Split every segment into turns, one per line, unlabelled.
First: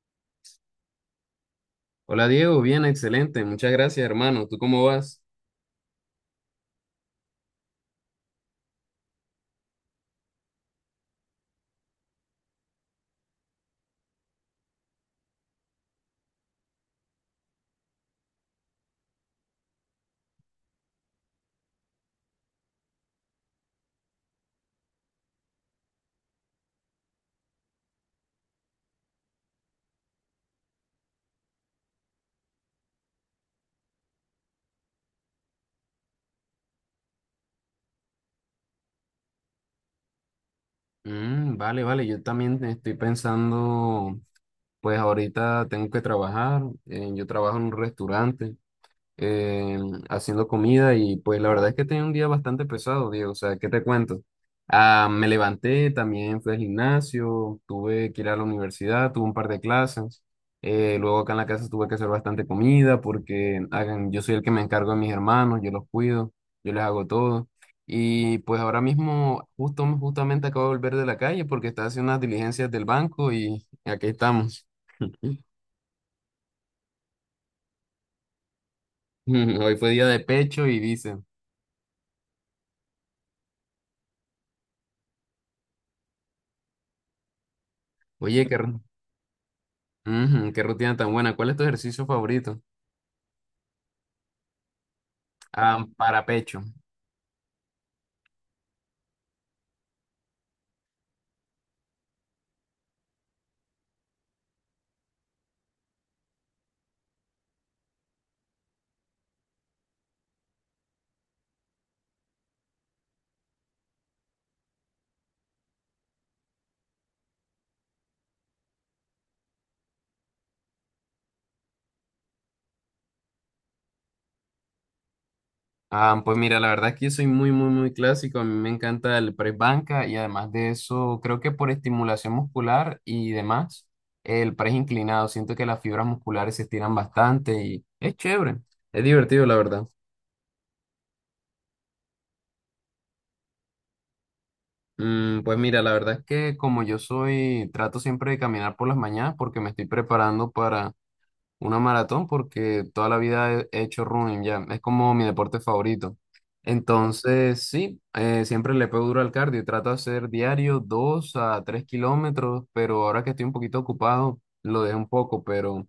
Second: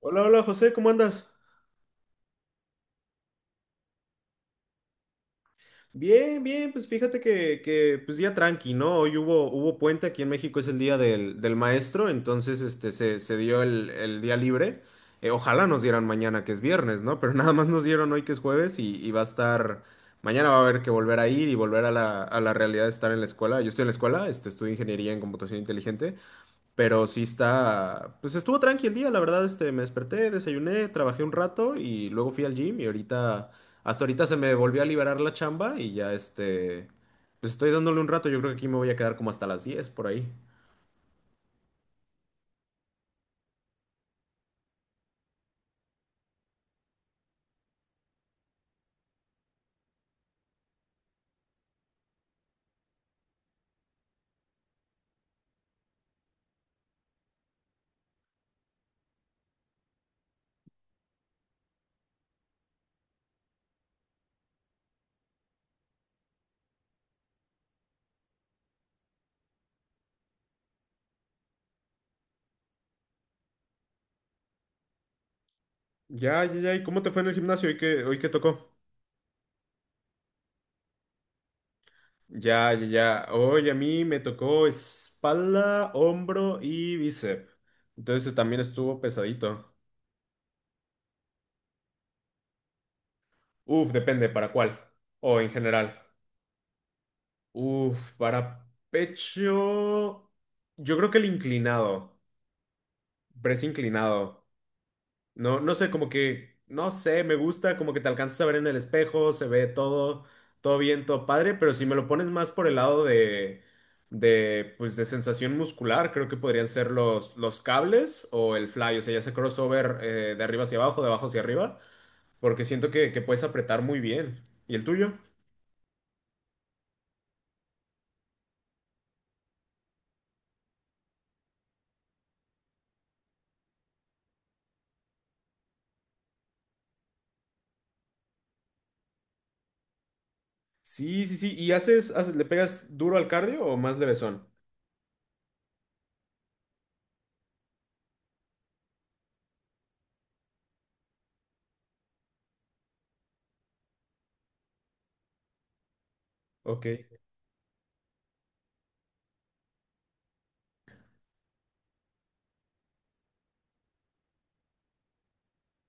Hola, hola José, ¿cómo andas?
Hola Diego, bien, excelente, muchas gracias hermano, ¿tú cómo vas?
Bien, bien, pues fíjate pues día tranqui, ¿no? Hoy hubo puente, aquí en México es el día del maestro, entonces se dio el día libre. Ojalá nos dieran mañana, que es viernes, ¿no? Pero nada más nos dieron hoy que es jueves y va a estar, mañana va a haber que volver a ir y volver a a la realidad de estar en la escuela. Yo estoy en la escuela, estudio ingeniería en computación inteligente. Pero sí está, pues estuvo tranqui el día, la verdad, me desperté, desayuné, trabajé un rato y luego fui al gym y ahorita, hasta ahorita se me volvió a liberar la chamba y ya pues estoy dándole un rato, yo creo que aquí me voy a quedar como hasta las diez por ahí.
Vale, vale, yo también estoy pensando, pues ahorita tengo que trabajar, yo trabajo en un restaurante, eh, haciendo comida y pues la verdad es que tenía un día bastante pesado, Diego. O sea, ¿qué te cuento? Me levanté, también fui al gimnasio, tuve que ir a la universidad, tuve un par de clases. Luego acá en la casa tuve que hacer bastante comida porque hagan, yo soy el que me encargo de mis hermanos, yo los cuido, yo les hago todo. Y pues ahora mismo justamente acabo de volver de la calle porque estaba haciendo unas diligencias del banco y aquí estamos.
Ya, ya, ya, ¿y cómo te fue en el gimnasio? ¿Hoy qué tocó?
Hoy fue día de pecho y dicen,
Ya, ya, ya, hoy a mí me tocó espalda, hombro y bíceps. Entonces
oye, qué.
también estuvo pesadito.
Ujú, qué rutina tan buena. ¿Cuál es tu ejercicio favorito?
Uf, depende, ¿para cuál? O en
Ah,
general.
para pecho.
Uf, para pecho, yo creo que el inclinado, press inclinado. No sé, como que, no sé, me gusta, como que te alcanzas a ver en el espejo, se ve todo, todo bien, todo padre, pero si me lo pones más por el lado pues, de sensación muscular, creo que podrían ser los cables o el fly, o sea, ya sea crossover de arriba hacia abajo, de abajo hacia arriba, porque siento que puedes apretar muy bien. ¿Y el tuyo?
Ah, pues mira, la verdad es que yo soy muy, muy, muy clásico. A mí me encanta el press banca y además de eso, creo que por estimulación muscular y demás, el press inclinado. Siento que las fibras musculares se estiran bastante y es chévere. Es divertido, la verdad.
Sí, sí, sí. ¿Y le pegas duro al cardio o más levesón?
Pues mira, la verdad es que como yo soy, trato siempre de caminar por las mañanas porque me estoy preparando para una maratón, porque toda la vida he hecho running ya, es como mi deporte favorito.
Ok.
Entonces, sí, siempre le pego duro al cardio y trato de hacer diario 2 a 3 kilómetros, pero ahora que estoy un poquito ocupado, lo dejo un poco, pero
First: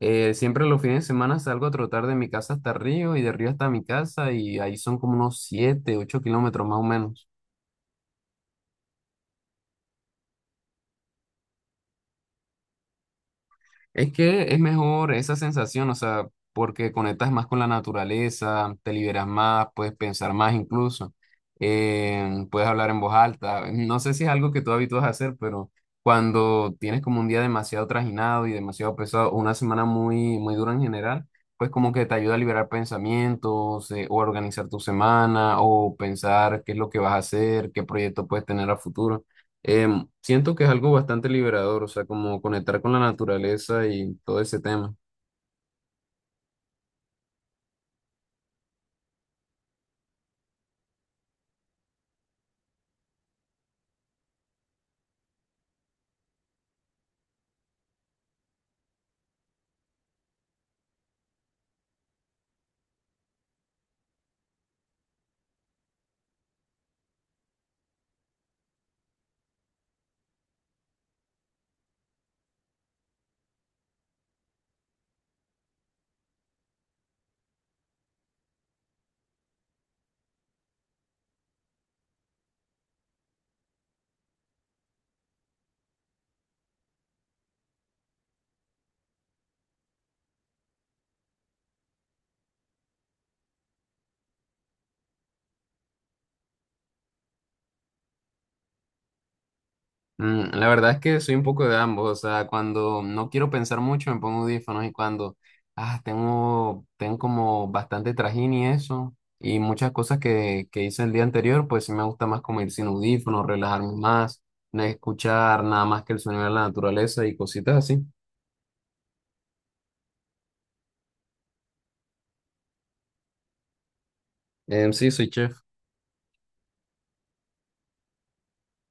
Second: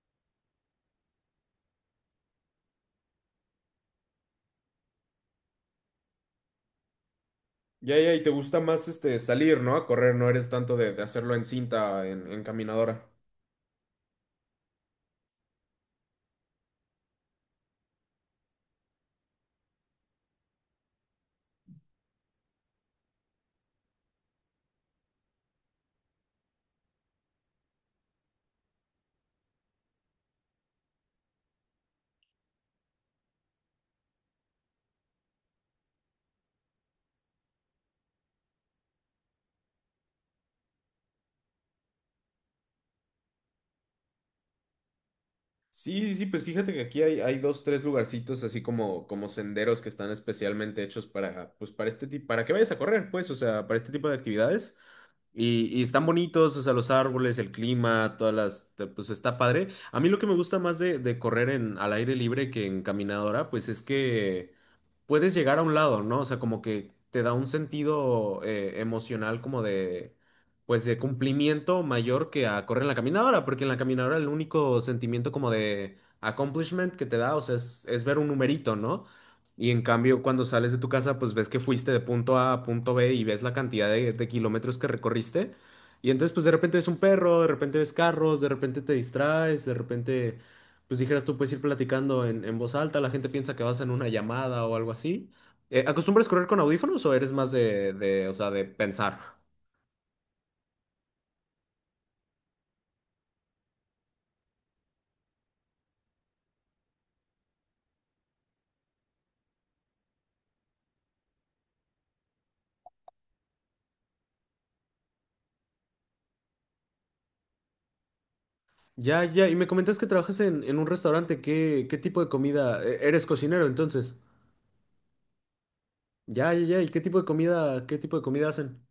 siempre los fines de semana salgo a trotar de mi casa hasta Río y de Río hasta mi casa y ahí son como unos 7, 8 kilómetros más o menos.
Ya, ya, y te gusta más este salir, ¿no? A correr, no eres tanto de hacerlo en cinta, en caminadora.
Es que es mejor esa sensación, o sea, porque conectas más con la naturaleza, te liberas más, puedes pensar más incluso, puedes hablar en voz alta. No sé si es algo que tú habitúas a hacer, pero cuando tienes como un día demasiado trajinado y demasiado pesado, o una semana muy, muy dura en general, pues como que te ayuda a liberar pensamientos, o a organizar tu semana, o pensar qué es lo que vas a hacer, qué proyecto puedes tener a futuro. Siento que es algo bastante liberador, o sea, como conectar con la naturaleza y todo ese tema.
Sí, sí, sí, pues fíjate que aquí hay dos, tres lugarcitos así como, como senderos que están especialmente hechos para, pues para este tipo, para que vayas a correr, pues, o sea, para este tipo de actividades. Y están bonitos, o sea, los árboles, el clima, todas las, te- pues está padre. A mí lo que me gusta más de correr en, al aire libre que en caminadora, pues es que puedes llegar a un lado, ¿no? O sea, como que te da un sentido emocional como de, pues de cumplimiento mayor que a correr en la caminadora, porque en la caminadora el único sentimiento como de accomplishment que te da, o sea, es ver un numerito, ¿no? Y en cambio, cuando sales de tu casa, pues ves que fuiste de punto A a punto B y ves la cantidad de kilómetros que recorriste. Y entonces, pues de repente ves un perro, de repente ves carros, de repente te distraes, de repente pues dijeras tú, puedes ir platicando en voz alta, la gente piensa que vas en una llamada o algo así. ¿Acostumbras correr con audífonos o eres más o sea, de pensar?
La verdad es que soy un poco de ambos, o sea, cuando no quiero pensar mucho me pongo audífonos y cuando, tengo como bastante trajín y eso, y muchas cosas que hice el día anterior, pues sí me gusta más como ir sin audífonos, relajarme más, no escuchar nada más que el sonido de la naturaleza y cositas así.
Ya, ya, y me comentas que trabajas en un restaurante, ¿qué, qué tipo de comida? E- ¿Eres cocinero, entonces?
Sí, soy chef.
Ya, ya, ya, ¿y qué tipo de comida, qué tipo de comida hacen?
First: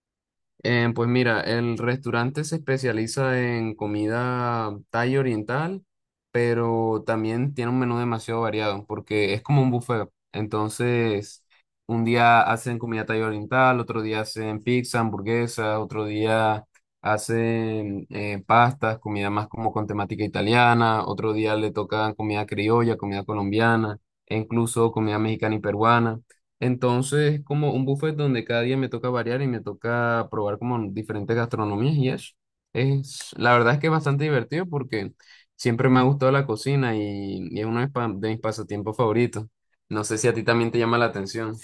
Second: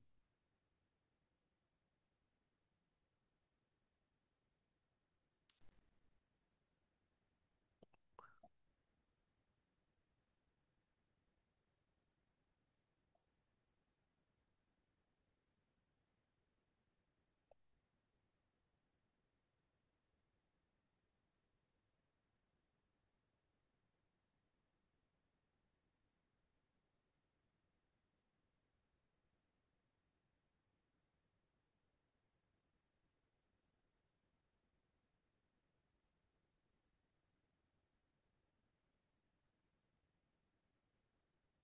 Pues mira, el restaurante se especializa en comida thai oriental, pero también tiene un menú demasiado variado porque es como un buffet. Entonces, un día hacen comida thai oriental, otro día hacen pizza, hamburguesa, otro día hacen pastas, comida más como con temática italiana, otro día le tocan comida criolla, comida colombiana, e incluso comida mexicana y peruana. Entonces es como un buffet donde cada día me toca variar y me toca probar como diferentes gastronomías y eso. Es, la verdad es que es bastante divertido porque siempre me ha gustado la cocina y es uno de, de mis pasatiempos favoritos. No sé si a ti también te llama la atención.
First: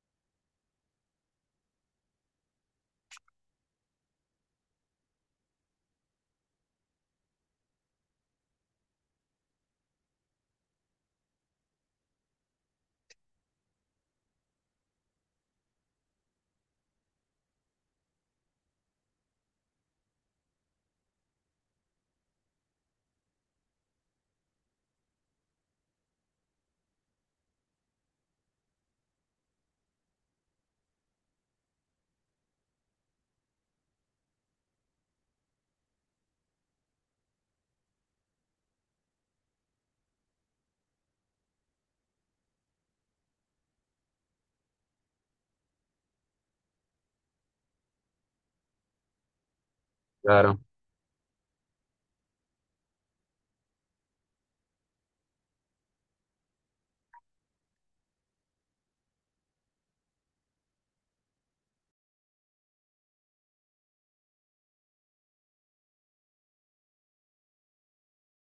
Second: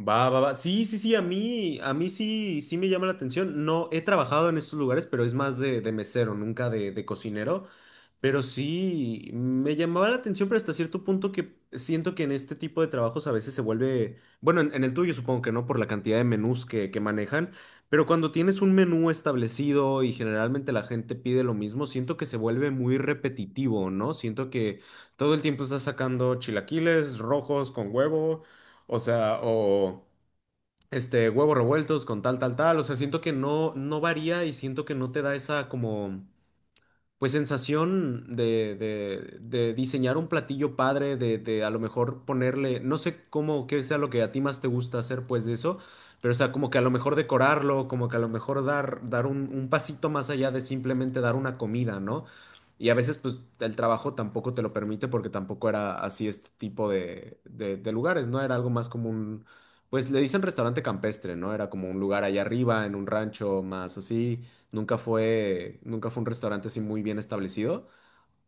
Va, va, va. Sí, sí, sí, a mí sí, sí me llama la atención. No, he trabajado en estos lugares, pero es más de mesero, nunca de cocinero. Pero sí, me llamaba la atención, pero hasta cierto punto que siento que en este tipo de trabajos a veces se vuelve, bueno, en el tuyo supongo que no, por la cantidad de menús que manejan, pero cuando tienes un menú establecido y generalmente la gente pide lo mismo, siento que se vuelve muy repetitivo, ¿no? Siento que todo el tiempo estás sacando chilaquiles rojos con huevo. O sea, o huevos revueltos con tal, tal, tal. O sea, siento que no, no varía y siento que no te da esa como pues sensación de diseñar un platillo padre, de a lo mejor ponerle, no sé cómo, qué sea lo que a ti más te gusta hacer pues de eso, pero o sea, como que a lo mejor decorarlo, como que a lo mejor dar, dar un pasito más allá de
Claro.
simplemente dar una comida, ¿no? Y a veces pues el trabajo tampoco te lo permite porque tampoco era así este tipo de lugares, ¿no? Era algo más como un, pues le dicen restaurante campestre, ¿no? Era como un lugar allá arriba, en un rancho más así. Nunca fue un restaurante así muy bien establecido,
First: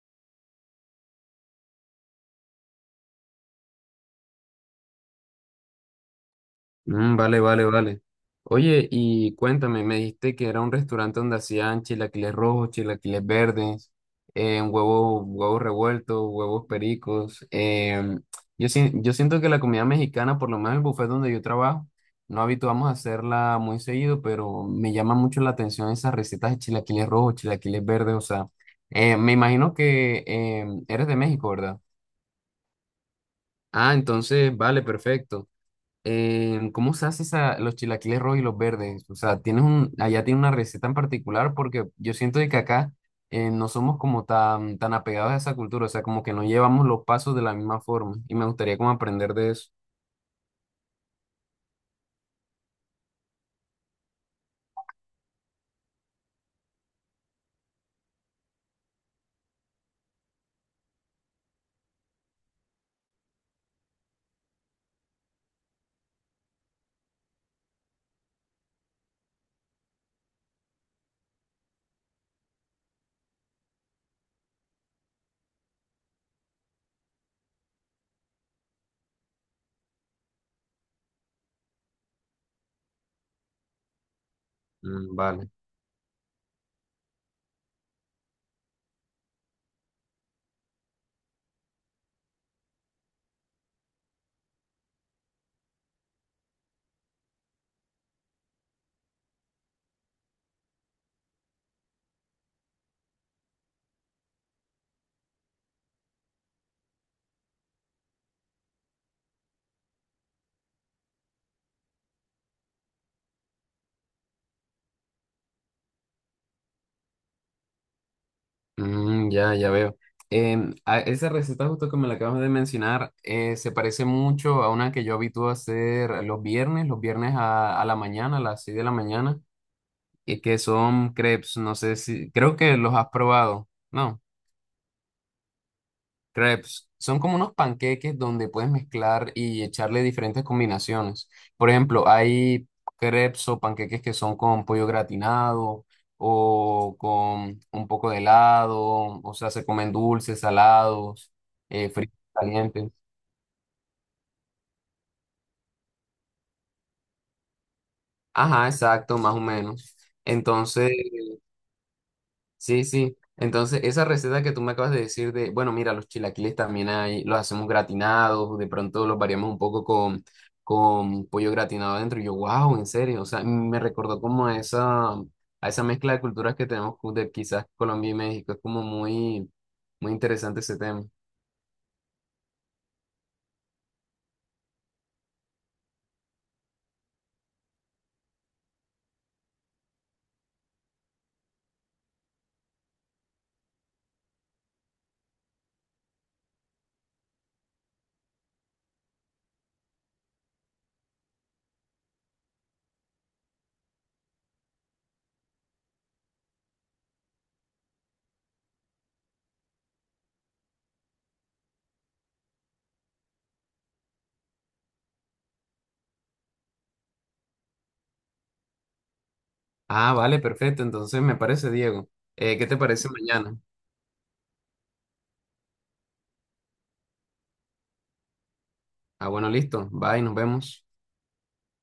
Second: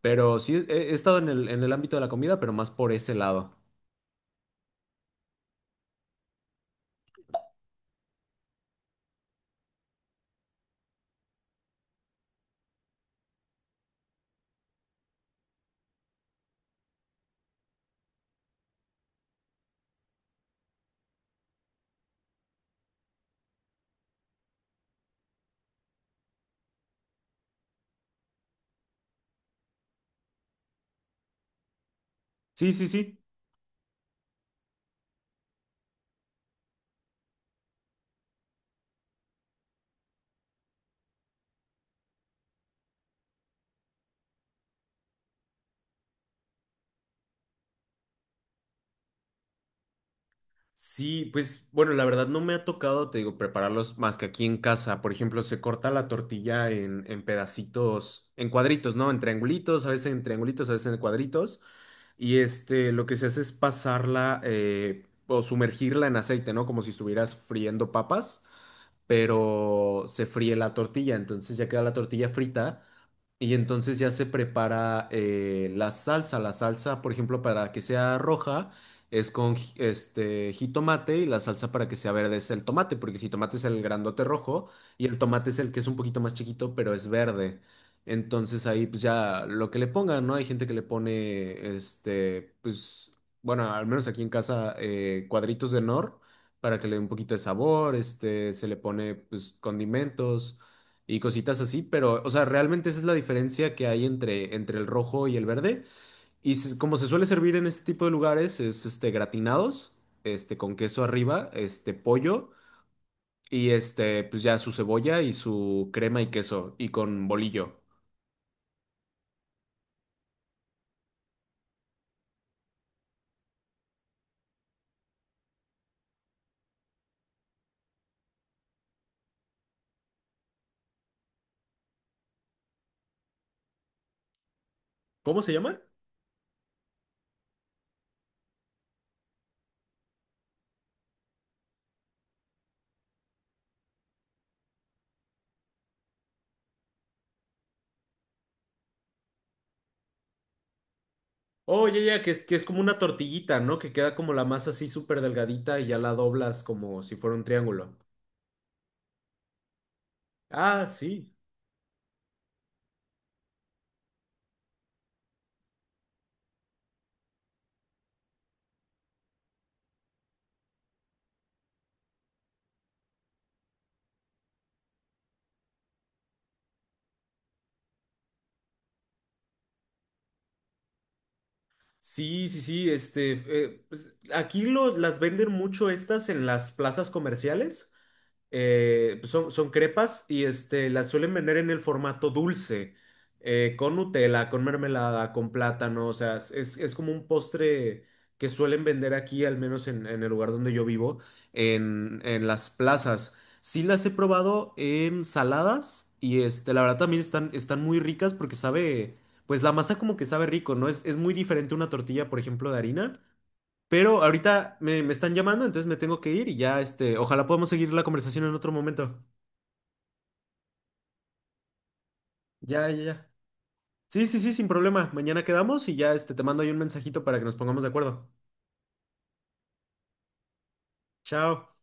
pero sí he estado en en el ámbito de la comida, pero más por ese lado.
Vale, vale, vale. Oye, y cuéntame, me dijiste que era un restaurante donde hacían chilaquiles rojos, chilaquiles verdes, huevos revueltos, huevos pericos. Yo siento que la comida mexicana, por lo menos el buffet donde yo trabajo, no habituamos a hacerla muy seguido, pero me llama mucho la atención esas recetas de chilaquiles rojos, chilaquiles verdes. O sea, me imagino que eres de México, ¿verdad?
Sí, sí, sí.
Ah, entonces, vale, perfecto. ¿Cómo se hace esa, los chilaquiles rojos y los verdes? O sea, tienes un, allá tiene una receta en particular porque yo siento de que acá no somos como tan, tan apegados a esa cultura, o sea, como que no llevamos los pasos de la misma forma y me gustaría como aprender de eso.
Sí, pues bueno, la verdad no me ha tocado, te digo, prepararlos más que aquí en casa. Por ejemplo, se corta la tortilla en pedacitos, en cuadritos, ¿no? En triangulitos, a veces en triangulitos, a veces en cuadritos. Y este, lo que se hace es pasarla o sumergirla en aceite, ¿no? Como si estuvieras friendo papas, pero se fríe la tortilla, entonces ya queda la tortilla frita y entonces ya se prepara la salsa. La salsa, por ejemplo, para que sea roja es con ji- este jitomate y la salsa para que sea verde es el tomate, porque el jitomate es el grandote rojo y el
Vale.
tomate es el que es un poquito más chiquito, pero es verde. Entonces ahí pues ya lo que le pongan, ¿no? Hay gente que le pone, este, pues, bueno, al menos aquí en casa, cuadritos de nor para que le dé un poquito de sabor, este, se le pone pues condimentos y cositas así, pero, o sea, realmente esa es la diferencia que hay entre, entre el rojo y el verde. Y se- como se suele servir en este tipo de lugares, es este gratinados, este con queso arriba, este pollo y este, pues ya su cebolla y su crema y queso y con bolillo.
Ya, ya veo. Esa receta justo que me la acabas de mencionar se parece mucho a una que yo habitúo a hacer los viernes a la mañana, a las 6 de la mañana, y que son crepes, no sé si, creo que los has probado, ¿no?
¿Cómo se llama?
Crepes son como unos panqueques donde puedes mezclar y echarle diferentes combinaciones. Por ejemplo, hay crepes o panqueques que son con pollo gratinado o con un poco de helado, o sea, se comen dulces, salados,
Oh, ya,
fritos,
ya, que es como
calientes.
una tortillita, ¿no? Que queda como la masa así súper delgadita y ya la doblas como si fuera un triángulo.
Ajá, exacto, más o menos.
Ah,
Entonces,
sí.
sí, sí. Entonces, esa receta que tú me acabas de decir de, bueno, mira, los chilaquiles también hay, los hacemos gratinados, de pronto los variamos un poco con pollo gratinado adentro. Y yo, wow, en serio. O sea, me recordó como a esa mezcla de culturas que tenemos de quizás Colombia y México. Es como muy, muy interesante ese tema.
Sí, sí, sí, pues, aquí lo- las venden mucho estas en las plazas comerciales. Pues, son crepas y este, las suelen vender en el formato dulce, con Nutella, con mermelada, con plátano, o sea, es como un postre que suelen vender aquí, al menos en el lugar donde yo vivo, en las plazas. Sí las he probado en saladas y este, la verdad también están, están muy ricas porque sabe, pues la masa como que sabe rico, ¿no? Es muy diferente una tortilla, por ejemplo, de harina. Pero me están llamando, entonces me tengo que ir y ya, este, ojalá podamos seguir la conversación en otro momento.
Ah, vale, perfecto. Entonces, me parece, Diego. ¿Qué te
Ya, ya,
parece
ya.
mañana?
Sí, sí, sí, sin problema. Mañana quedamos y ya, este, te mando ahí un mensajito para que nos pongamos de acuerdo.
Ah, bueno, listo. Bye, nos vemos.
Chao.